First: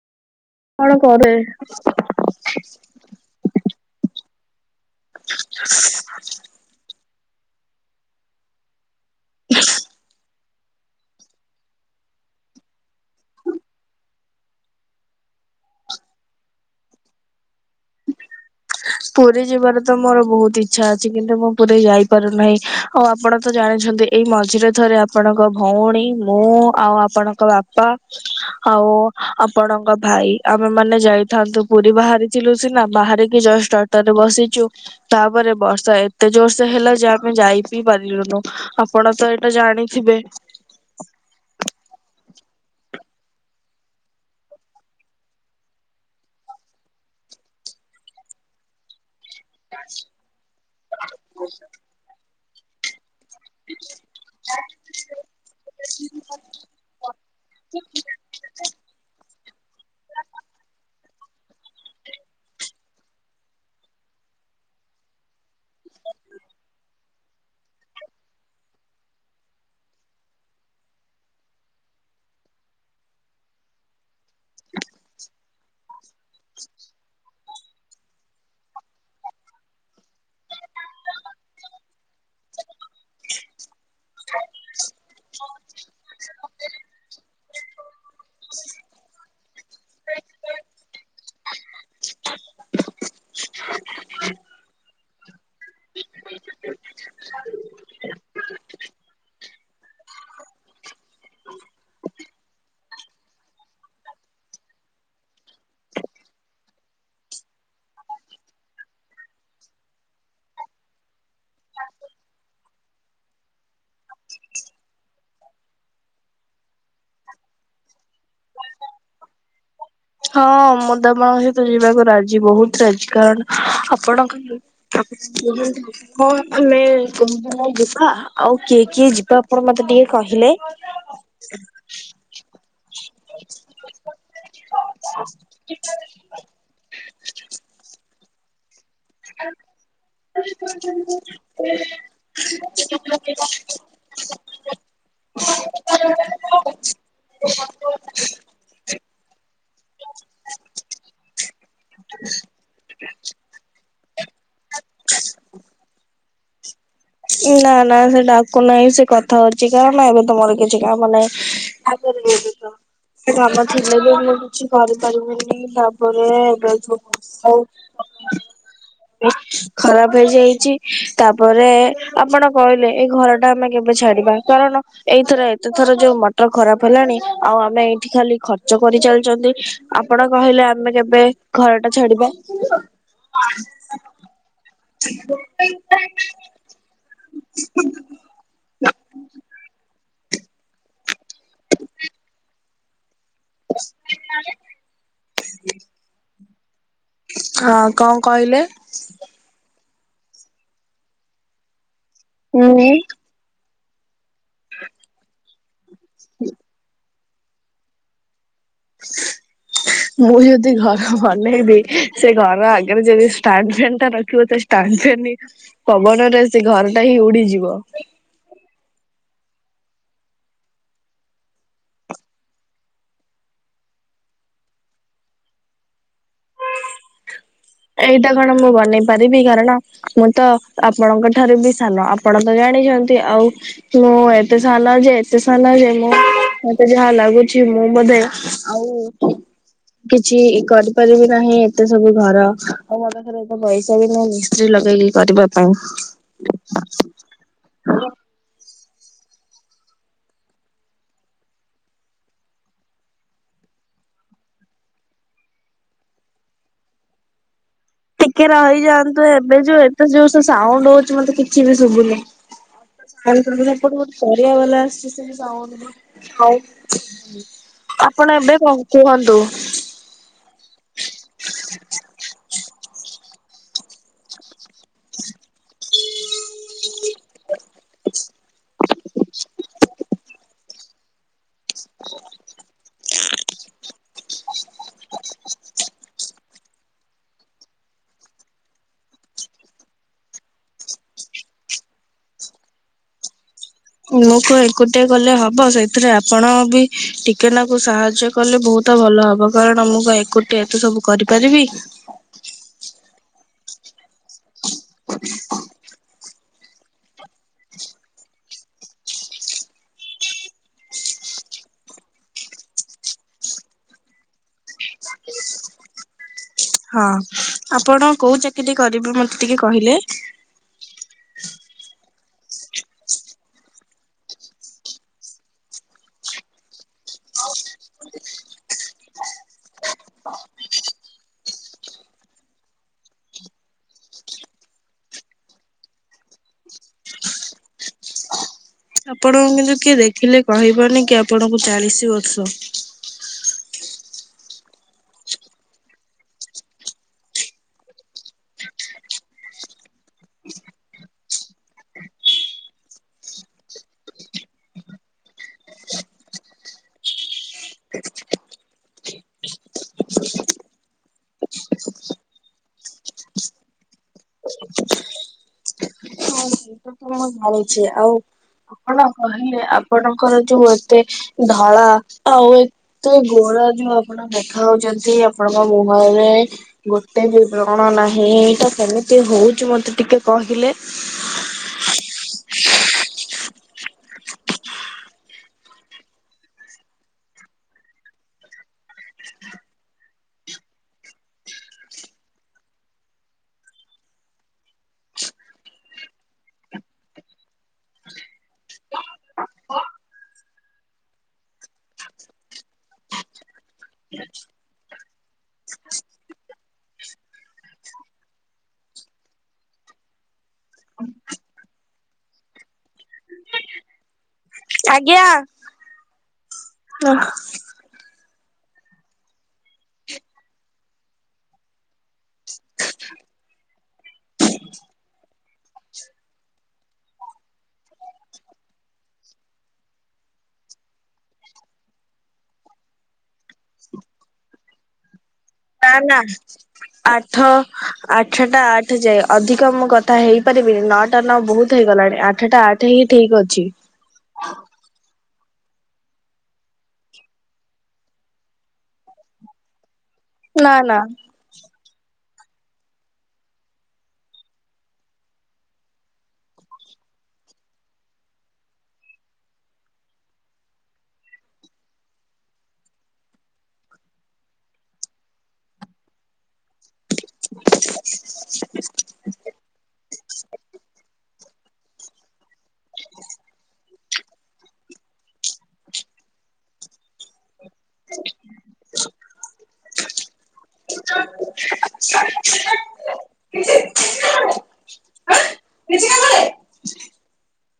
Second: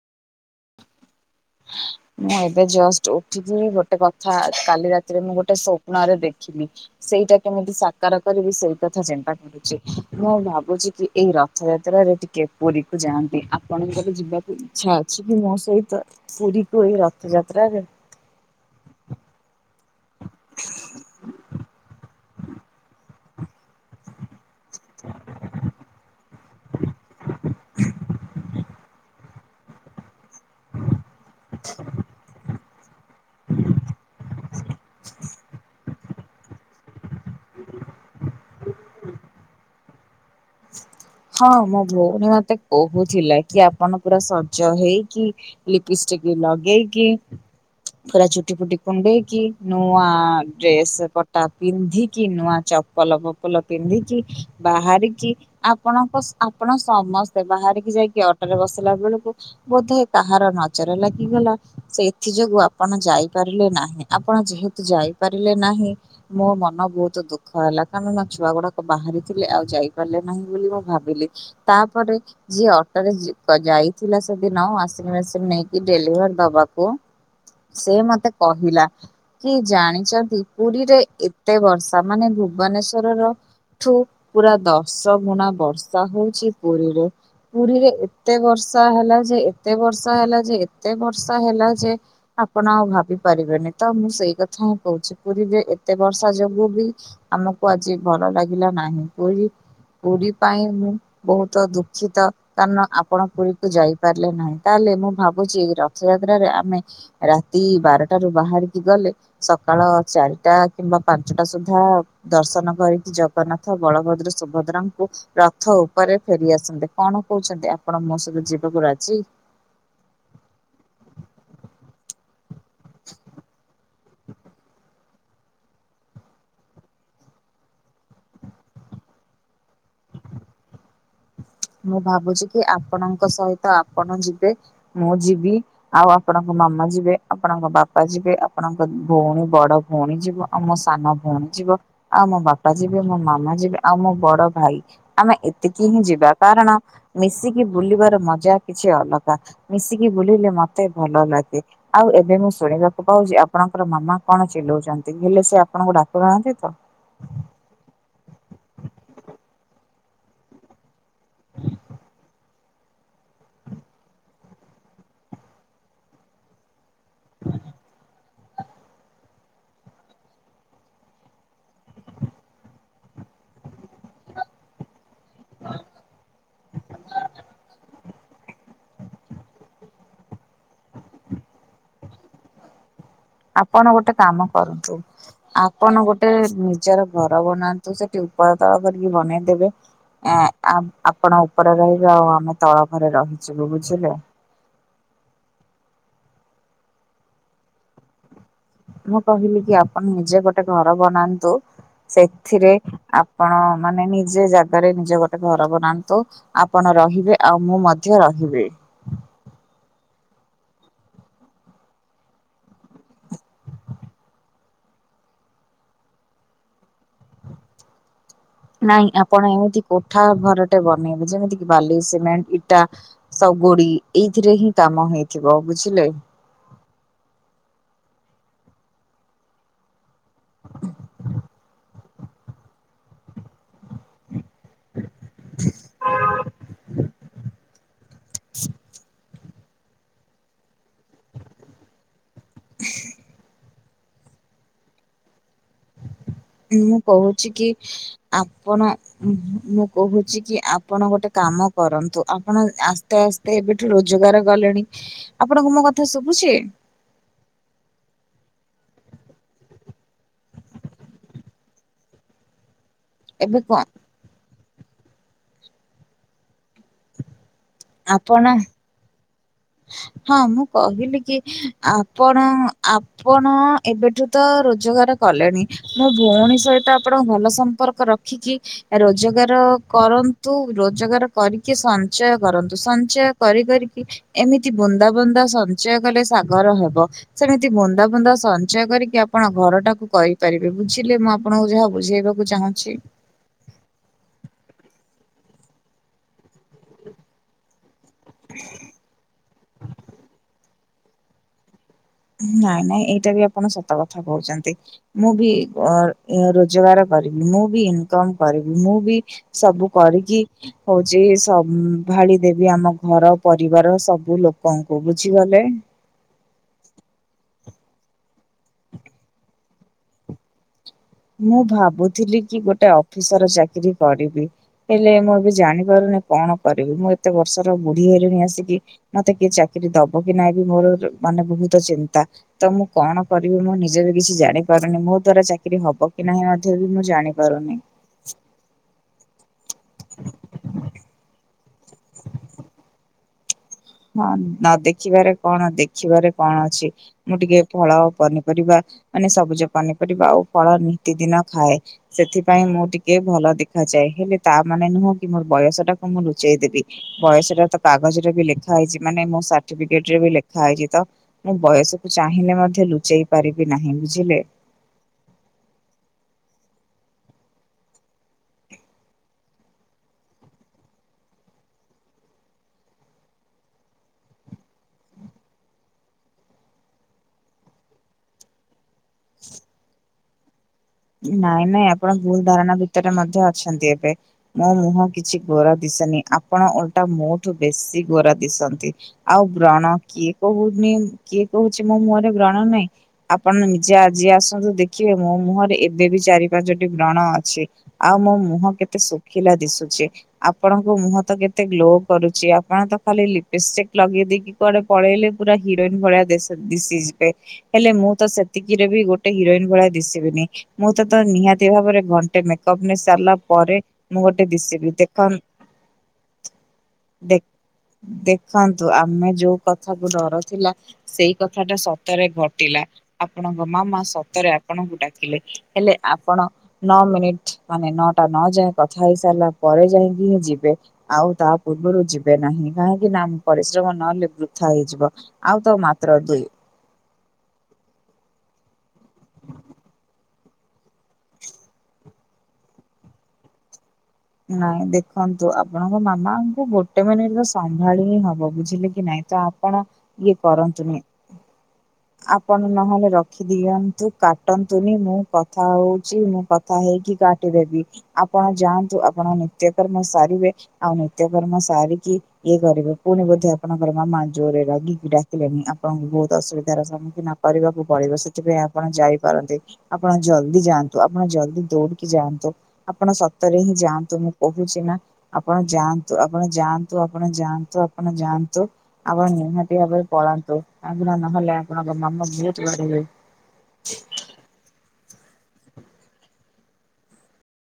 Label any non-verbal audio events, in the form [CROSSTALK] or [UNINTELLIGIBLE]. କଣ କରେ? ମୁଁ ଏବେ ଜଷ୍ଟ ଉଠକି ଗୋ ଟେ କଥା କାଲି ରାତିରେ ମୁଁ ଗୋଟେ ସ୍ୱପ୍ନରେ ଦେଖିଲି ସେଇଟା କେମିତି ସାକାର କରିବି ସେଇ କଥା ଚିନ୍ତା କରୁଛି ମୁଁ ଭାବୁଛି କି ଏଇ ର ରଥଯାତ୍ରାରେ ଟିକେ ପୁରୀକୁ ଯାଆନ୍ତି ଆପଣଙ୍କର ଯିବାକୁ ଇଚ୍ଛା ଅଛି କି ମୋ ସହିତ? ପୁରୀ କୁ ଏଇ ରଥଯାାତ୍ରାରେ? ପୁରୀ ଯିବାରେ ତ ମୋର ବହୁତ ଇଛା ଅଛି କିନ୍ତୁ ମୁଁ ପୁରୀ ଯାଇ ପାରୁ ନାହିଁ ଆଉ ଆପଣ ତ ଜାଣିଛନ୍ତି ଏଇ ମଝିରେ ଥରେ ଆପଣଙ୍କ ଭଉଣୀ ମୁଁ ଆଉ ଆପଣଙ୍କ ବାପା ଆଉ ଆପଣଙ୍କ ଭାଇ ଆମେମାନେ ଯାଇଥାନ୍ତୁ ପୁରୀ ବାହାରିଥିଲୁ ସିନା ବାହାରେ ଯଷ୍ଟ ଅଟରେ ବସିଛୁ ତାପରେ ବର୍ଷା ଏତେ ଜୋରସେ ହେଲା ଯେ ଆମ ଆମେ ଯାଇ ପି ପାରିଲୁନୁ ଆପଣ ତ ଏଇଟା ଜାଣିଥିବେ? ହଁ ମୋ ଭଉଣୀ ମତେ କହୁଥିଲା କି ଆପଣ ପୁରା ସଜ ହେଇକି ଲିପିଷ୍ଟିକି ଲଗେଇକି ପୁରା ଚୁଟି ଫୁଟି କୁଣ୍ଡେଇକି ନୂଆ ଡ୍ରେସ ପଟା ପିନ୍ଧିକି ନୂଆ ଚପଲ ଫପଲ ପିନ୍ଧିକି ବାହାରିକି ଆପଣଙ୍କ ଆପଣ ସମସ୍ତେ ବାହାରିକି ଯାଇକି ଅଟରେ ବସିଲା ବେଳକୁ ବୋଧେ କାହାର ନଜର ଲାଗିଗଲା ସେଏଥି ଯୋଗୁ ଆପଣ ଯାଇପାରିଲେ ନାହିଁ। ଆପଣ ଯେହେତୁ ଯାଇପାରିଲେ ନାହିଁ ମୋ ମନ ବହୁତ ଦୁଃଖ ହେଲା କାରଣ ନା ଛୁଆ ଗୁଡାକ ବାହାରିଥିଲେ ଆଉ ଯାଇ ପାରିଲେ ନାହିଁ। ବୋଲି ମୁଁ ଭାବିଲି ତାପରେ ଯିଏ ଅଟରେ ଯା ବ ଯାଇଥିଲା ସେଦିନ ୱାସିଙ୍ଗ ମେସିନ ନେଇକି ଡେଲିଭର ଦବାକୁ ସେ ମତେ କହିଲା କି ଜାଣିଛନ୍ତି ପୁରୀରେ ଏତେ ବର୍ଷା ମାନେ ଭୁବନେଶ୍ଵରର ଠୁ ପୁରା ଦଶ ଗୁଣା ବର୍ଷା ହଉଛି ପୁରୀରେ, ପୁରୀରେ ଏ ତେ ବର୍ଷା ହେଲା ଯେ ଏତେ ବର୍ଷା ହେଲା ଯେ ଏତେ ବର୍ଷା ହେଲା ଯେ ଆପଣ ଆଉ ଭାବି ପାରିବେନି ତ ମୁଁ ସେଇ କଥା ହିଁ କହୁଛି ପୁରୀରେ ଏ ତେ ବର୍ଷା ଯୋଗୁ ବି ଆମକୁ ଆଜି ଭଲ ଲାଗିଲା ନାହିଁ ପୁରୀ ପୁରୀ ପାଇଁ ମୁଁ ବହୁତ ଦୁଃଖିତ। କାରଣ ଆପଣ ପୁରୀକୁ ଯାଇପାରିଲେ ନାହିଁ ତାହେଲେ ମୁଁ ଭାବୁଛି ରଥଯାତ୍ରାରେ ଆମେ ରାତି ବାରଟାରୁୁ ବାହାରିକି ଗଲେ ସକାଳ ଚାରିଟା କିମ୍ବା ପାଞ୍ଚଟା ସୁଦ୍ଧା ଦର୍ଶନ କରିକି ଜଗନ୍ନାଥ, ବଳଭଦ୍ର, ସୁଭଦ୍ରା ରଥ ଉପରେ ଫେରିଆସନନ୍ତେ, କଣ କହୁଛନ୍ତି ଆପଣ ମୋ ସହିତ ଯିବାକୁ ରାଜି? ହଁ ମୁଁ ତମ ସହିତ ଯିବାକୁ ରାଜି ବହୁତ ରାଜି କାରଣ ଆପଣଙ୍କ ଆଉ କିଛି କୁହନ୍ତୁ। ହଉ ଆମେ [UNINTELLIGIBLE] ଯିବା ଆଉ କିଏ କିଏ ଯିବା ଆପଣ ମତେ ଟିକେ କହିଲେ? [UNINTELLIGIBLE] ମୁଁ ଭାବୁଛି କି ଆପଣଙ୍କ ସହିତ ଆପଣ ଯିବେ ମୁଁ ଯିବି ଆଉ ଆପଣଙ୍କ ମାମା ଯିବେ ଆପଣଙ୍କ ବାପା ଯିବେ ଆପଣଙ୍କ ଭଉଣୀ ବଡ ଭଉଣୀ ଯିବ ଆଉ ମୋ ସାନ ଭଉଣୀ ଯିବ ଆଉ ମୋ ବାପା ଯିବେ ମୋ ମାମା ଯିବେ ଆଉ ମୋ ବଡ ଭାଇ ଆମେ ଏତିକି ହିଁ ଯିବା। କାରଣ ମିଶିକି ବୁଲିବାର ମଜା କିଛି ଅଲଗା। ମିଶିକି ବୁଲିଲେ ମତେ ଭଲ ଲାଗେ ଆଉ ଏବେ ମୁଁ ଶୁଣିବାକୁ ପାଉଛି ଆପଣଙ୍କର ମାମା କଣ ଚିଲଉଛନ୍ତି ହେଲେ ସେ ଆପଣଙ୍କୁ ଡାକୁ ନାହାନ୍ତି ତ। ନା ନା ସେ ଡାକୁ ନାହିଁ ସେ କଥା ହଉଛି କାରଣ ଏବେ ତ ମୋର କିଛି କାମ ନାହିଁ। ଆଗରେ ଯାଇ ଦେଖ। କାମ ଥିଲେ ବି ମୁଁ କିଛି କରିପାରିବିନି ତାପରେ ଏବେ [UNINTELLIGIBLE] ହଉ। ହ। ଖରାପ ହେଇଯାଇଛି ତାପରେ ଆପଣ କହିଲେ ଏଇ ଘର ଟା ଆମେ କେବେ ଛାଡିବା କାରଣ ଏଇଥର ଏତେଥର ଯୋଉ ମଟର ଖରାପ ହେଲାଣି ଆଉ ଆମେ ଏଇ ଏଠି ଖାଲି ଖର୍ଚ୍ଚ କରି ଚାଲିଛନ୍ତି ଆପଣ କହିଲେ ଆମେ କେବେ ଘର ଟା ଛାଡିବା। ଆପଣ ଗୋଟେ କାମ କରନ୍ତୁ ଆପଣ ଗୋଟେ ଉଁ ନିଜର ଘର ବନାନ୍ତୁ ସେଠି ଉପର ତଳ କରିକି ବନେଇଦେବେ। ଏଁ ଆପ୍ ଆପଣ ଉପରେ ରହିବେ ଆଉ ଆମେ ତଳ ଘରେ ରହିଯିବୁ ବୁଝିଲେ। [INAUDIBLE] ହଁ କଣ କହିଲେ। ମୁଁ କହିଲି କି ଆପଣ ନିଜେ ଗୋଟେ ଘର ବନାନ୍ତୁ। ସେଥିରେ ହୁଁ ଆପଣ ମାନେ ନିଜେ ଜାଗାରେ ନିଜେ ଗୋଟେ ଘର ବନାନ୍ତୁ ଆପଣର ରହିବେ ଆଉ ମୁଁ ମଧ୍ୟ ରହିବି। [INAUDIBLE] ମୁଁ ଯଦି ଘର ବନେଇବି ସେ ଘର ଆଗରେ ଯଦି ଷ୍ଟାଣ୍ଡ ଫ୍ୟାନ ଟା ରଖିବ ତ ତାନ୍ଧେନି ପବନରେ ସେ ଘର ଟା ହିଁ ଉଡିଯିବ। ନାଇଁ ଆପଣ ଏମିତି କୋଠା ଘରଟେ ବନେଇବେ ଯେମିତି କି ବାଲି ସିମେଣ୍ଟ ଇଟା ସବୁଡି ଏଇଥିରେ ହିଁ କାମ ହେଇଥିବ ବୁଝିଲେ। ଏଇଟା କଣ ମୁଁ ବନେଇ ପାରିବି କାରଣ ମୁଁ ତ ଆପଣଙ୍କ ଠାରୁ ବି ସାନ ଆପଣ ତ ଜାଣିଛନ୍ତି ଆଉ ମୁଁ ଏଵ୍ ଏତେ ସାଲ ଯେ ଏତେ ସାଲା ଯେ ମୁଁ ମତେ ଯାହା ଲାଗୁଛି ମୁଁ ବୋଧେ ଆଉ କିଛି କରିପାରିବି ନାହିଁ ଏତେ ସବୁ ଘର ଆଉ ମୋ ପାଖରେ ଏତେ ପଇସା ବି ନାହିଁ। ମିସ୍ତ୍ରୀ ଲଗେଇକି କରିବା ପାଇଁ। ମୁଁ କହୁଛି କି ଆପଣ ଉହୁଁ ମୁଁ କହୁଛି କି ଆପଣ ଗୋଟେ କାମ କରନ୍ତୁ ଆପଣ ଆସ୍ତେ ଆସ୍ତେ ଏବେଠୁ ରୋଜଗାର କଲେଣି ଆପଣଙ୍କୁ ମୋ କଥା ଶୁଭୁଛି। ଟିକେ ରହିଯାଆନ୍ତୁ ଏବେ ଯୋଉ ଏଟେ ଜୋରସେ ସାଉଣ୍ଡ ହଉଚି ମତେ କିଛି ବି ଶୁଭୁନି। ଏବେ [UNINTELLIGIBLE] କଣ ପରିବା ବାଲା ଆସିଛି ସେ ଯାଉନି [UNINTELLIGIBLE] ଆପଣ ଏବେ କଣ କୁହନ୍ତୁ? ହଁ ମୁଁ କହିଲି କି ଆପଣ ଆପ୍ ଆପଣ ଏବେଠୁ ତ ରୋଜଗାର କଲେଣି, ମୋ ଭଉଣୀ ସହିତ ଆପଣଙ୍କ ଭଲ ସମ୍ପ୍ ସମ୍ପର୍କ ରଖିକି ରୋଜଗାର କରନ୍ତୁ, ରୋଜଗାର କରିକି ସଞ୍ଚୟ କରନ୍ତୁ, ସଞ୍ଚୟ କରି କରିକି ଏମିତି ବୁନ୍ଦା ବୁନ୍ଦା ସଞ୍ଚୟ କଲେ, ସାଗର ହବ। ସେମିତି ବୁନ୍ଦା ବୁନ୍ଦା ସଞ୍ଚୟ କରିକି ଆପଣ ଘରଟାକୁ କରିପାରିବେ, ବୁଝିଲେ, ମୁଁ ଆପଣଙ୍କୁ ଯାହା ବୁଝେଇବା କୁ ଚାହୁଁଚି ମୁଁ କଣ ଏକୁଟିଆ କଲେ ହବ, ସେଇଥିରେ ଆପଣ ବି ଟିକେନାକୁ ସାହାଯ୍ ଯ୍ୟ କଲେ ବହୁତ ଭଲ ହବ, କାରଣ ମୁଁ କଣ ଏକୁଟିଆ ଏତେ ସବୁ କରିପାରିବି? ନାଇଁ ନାଇଁ ଏଇଟା ବି ଆପଣ ସତ କଥା କହୁଚନ୍ତି, ମୁଁ ବି ରୋଜଗାର କରିବି, ମୁଁ ବି ଇନକମ୍ କରିବି, ମୁଁ ବି ସବୁ କରିକି ହଉଚି ସମ୍ଭାଳି ଦେବି, ଆମ ଘର ପରିବାର ସବୁ ଲୋକଙ୍କୁ, ବୁଝିଗଲେ? ହଁ, ଆପଣ କୋଉ ଚାକିରି କରିବେ ମତେ ଟିକେ କହିଲେ? ମୁଁ ଭାବୁଥିଲି କି ଗୋଟେ ଅଫିସର୍ ଚାକିରି କରିବି। ହେଲେ ମୁଁ ଏବେ ଜାଣିପାରୁନି କଣ କରିବି? ମୁଁ ଏତେ ବର୍ଷର ବୁଢୀ ହେଲିଣି ଆସିକି ମତେ କିଏ ଚାକିରି ଦବ କି ନାହିଁ ବି, ମୋର ମାନେ ବହୁତ ଚିନ୍ତା। ତ ମୁଁ କଣ କରିବି, ମୁଁ ନିଜେ ବି କିଛି ଜାଣିପାରୁନି, ମୋ ଦ୍ଵାରା ଚାକିରି ହବ ହବ କି ନାହିଁ ମଧ୍ୟ ବି ମୁଁ ଜାଣି ପାରୁନି। ଆପଣଙ୍କୁ କିନ୍ତୁ କିଏ ଦେଖିଲେ କହିବନି କି ଆପଣଙ୍କୁ ଚାଳିଶ ବର୍ଷ! ହଁ ନ ଦେଖିବାରେ କଣ, ଦେଖିବାରେ କଣ ଅଛି। ମୁଁ ଟିକେ ଫଳ ପନିପରିବା, ମାନେ ସବୁଜ ପନିପରିବା ଆଉ ଫଳ ନିତିଦିନ ଖାଏ। ସେଥିପାଇଁ ମୁଁ ଟିକେ ଭଲ ଦେଖାଯାଏ, ହେଲେ ତା ମାନେ ନୁହଁ କି, ମୋର ବୟସ ଟାକୁ ମୁଁ ଲୁଚେଇ ଦେବି। ବୟସଟା ତ କାଗଜରେ ବି ଲେଖା ହେଇଚି, ମାନେ ମୋ ସାର୍ଟିଫିକେଟ୍ ରେ ବି ଲେଖା ହେଇଚି, ତ ମୁଁ ବୟସକୁ ଚାହିଁଲେ ମଧ୍ୟ ଲୁଚେଇ ପାରିବି ନାହିଁ, ବୁଝିଲେ? [UNINTELLIGIBLE] [UNINTELLIGIBLE] ମୁଁ ଜାଣିଚି, ଆଉ ଆପଣ କହିଲେ ଆପଣଙ୍କର ଯୋଉ ଏତେ ଧଳା ଆଉ ତ ଏଇ ଗୋରା ଯୋଉ ଆପଣ ଦେଖାହଉଚନ୍ତି, ଆପଣଙ୍କ ମୁହଁରେ ଗୋଟେ ବି ବ୍ରଣ ନାହିଁ, ତ କେମିତି ହଉଚି ମତେ ଟିକେ କହିଲେ? ନାଇଁ ନାଇଁ ଆପଣ ଭୁଲ ଧାରଣା ଭିତରେ ମଧ୍ୟ ଅଛନ୍ତି ଏବେ। ମୋ ମୁହଁ କିଛି ଗୋରା ଦିଶେନି, ଆପଣ ଓଲଟା ମୋଠୁ ବେଶୀ ଗୋରା ଦିଶନ୍ତି। ଆଉ ବ୍ରଣ, କିଏ କହୁନି, କିଏ କହୁଚି ମୋ ମୁହଁରେ ବ୍ରଣ ନାହିଁ ଆପଣ ନିଜେ ଆଜି ଆସନ୍ତୁ ଦେଖିବେ, ମୋ ମୁହଁରେ ଏବ୍ ଏବେ ବି ଚାରି ପାଞ୍ଚୋଟି ବ୍ରଣ ଅଛି, ଆଉ ମୋ ମୁହଁ କେତେ ଶୁକିଲା ଦିଶୁଚି। ଆପଣଙ୍କୁ ମୁହଁ ତ କେତେ ଗ୍ଲୋ କରୁଚି, ଆପଣ ତ ଖାଲି ଲିପଷ୍ଟିକ୍ ଲଗେଇ ଦେଇକି କୁଆଡେ ପଳେଇଲେ, ପୁରା ହିରୋଇନ୍ ଭଳିଆ ଦେଶ ଦିଶି ଯିବେ। ହେଲେ ମୁଁ ତ ସେତିକିରେ ବି ଗୋଟେ ହିରୋଇନ୍ ଭଳିଆ ଦିଶିବିନି। ମୁଁ ତ ତ ନିହାତି ଭାବରେ ଘଣ୍ଟେ ମେକଅପ୍ ନେଇ ସାରିଲା ପରେ ମୁଁ ଗୋଟେ ଦଶିବି, ଆଜ୍ଞା ଦେଖନ ନା ଦେଖ୍ ଦେଖନ୍ତୁ ଆମେ ଯୋଉ କଥାକୁ ଡର ଥିଲା ସେଇ କଥା ଟା ସତରେ ଘଟିଲା, ଆପଣଙ୍କ ମାମା ସତରେ ଆପଣଙ୍କୁ ଡାକିଲେ। ହେଲେ ଆପଣ ନଅ ମିନିଟ୍, ମାନେ ନଅଟା ନଅ ଯାଏ କଥା ହେଇସାରିଲା ପରେ ଯାଇକି ହିଁ ଯିବେ। ଆଉ ତାପୂର୍ବରୁ ଯିବେ ନାହିଁ କାହିଁକିନା ପରିଶ୍ରମ ନହେଲେ ବୃଥା ହେଇଯିବ। ଆଉ ତ ନାଁ ମାତ୍ର ନାଁ ଦୁଇ ଆଠ ଆଠଟା ଆଠେ ଯାଏ ଅଧିକ ମୁଁ କଥା ହେଇପାରିବିନି ନଅ ଟା ନା ବହୁତ୍ ହେଇଗଲାଣି ଆଠଟା ଆଠହିଁ ଠିକ୍ ଅଛି। ନାଇଁ ଦେଖନ୍ତୁ ଆପଣଙ୍କ ମାମାଙ୍କୁ ଗୋଟେ ମିନିଟ୍ତ ସମ୍ଭାଳି ହିଁ ହବ ବୁଝିଲେକି ନାଇଁ ତ ଆପଣ ଇଏ ନା କରନ୍ତୁନି। ନା ଆପଣ ନହେଲେ ରଖିଦିଅନ୍ତୁ କାଟନ୍ତୁନି ମୁଁ କଥା ହଉଚି ମୁଁ କ କଥା ହେଇକି କାଟିଦେବି ଆପଣ ଯାଆନ୍ତୁ ଆପଣ ନିତ୍ୟକର୍ମ ସାରିବେ ଆଉ ନିତ୍ୟକର୍ମ ସାରିକି ଇଏ କରିବେ ପୁଣି ବୋଧେ ଆପଣଙ୍କର ମାମା ଜୋରେ ରାଗିକି ଡାକିଲେଣି ଆପଣଙ୍କୁ ବହୁତ୍ ଅସୁବିଧା ମ ନପିବାକୁ ପଡ଼ିବ ସେଥିପାଇଁ ଆପଣ ଯାଇପାରନ୍ତି। ଆପଣ ଜଲ୍ଦି ଯାଆନ୍ତୁ ଆପଣ ଜଲ୍ଦି ଦୌଡ଼ିକି ଯାଆନ୍ତୁ। ଆପଣ ସତରେହିଁ ଯାଆନ୍ତୁ ମୁଁ କହୁଚିନା। ଆପଣ ଯାଆନ୍ତୁ ଆପଣ ଯାଆନ୍ତୁ ଆପଣ ଯାଆ ଆପଣ ଯାଆନ୍ତୁ ଆପଣ ନିହାତି ଭାବରେ ପଳାନ୍ତୁ କାଇଁକିନା ନହେଲେ ଆପଣଙ୍କ ମାମା ବହୁତ୍ ବାଡ଼ିବେ କିଛି କିଛି କାମ ନାହିଁ ଆଁ କିଛି କାମ ନାହିଁ।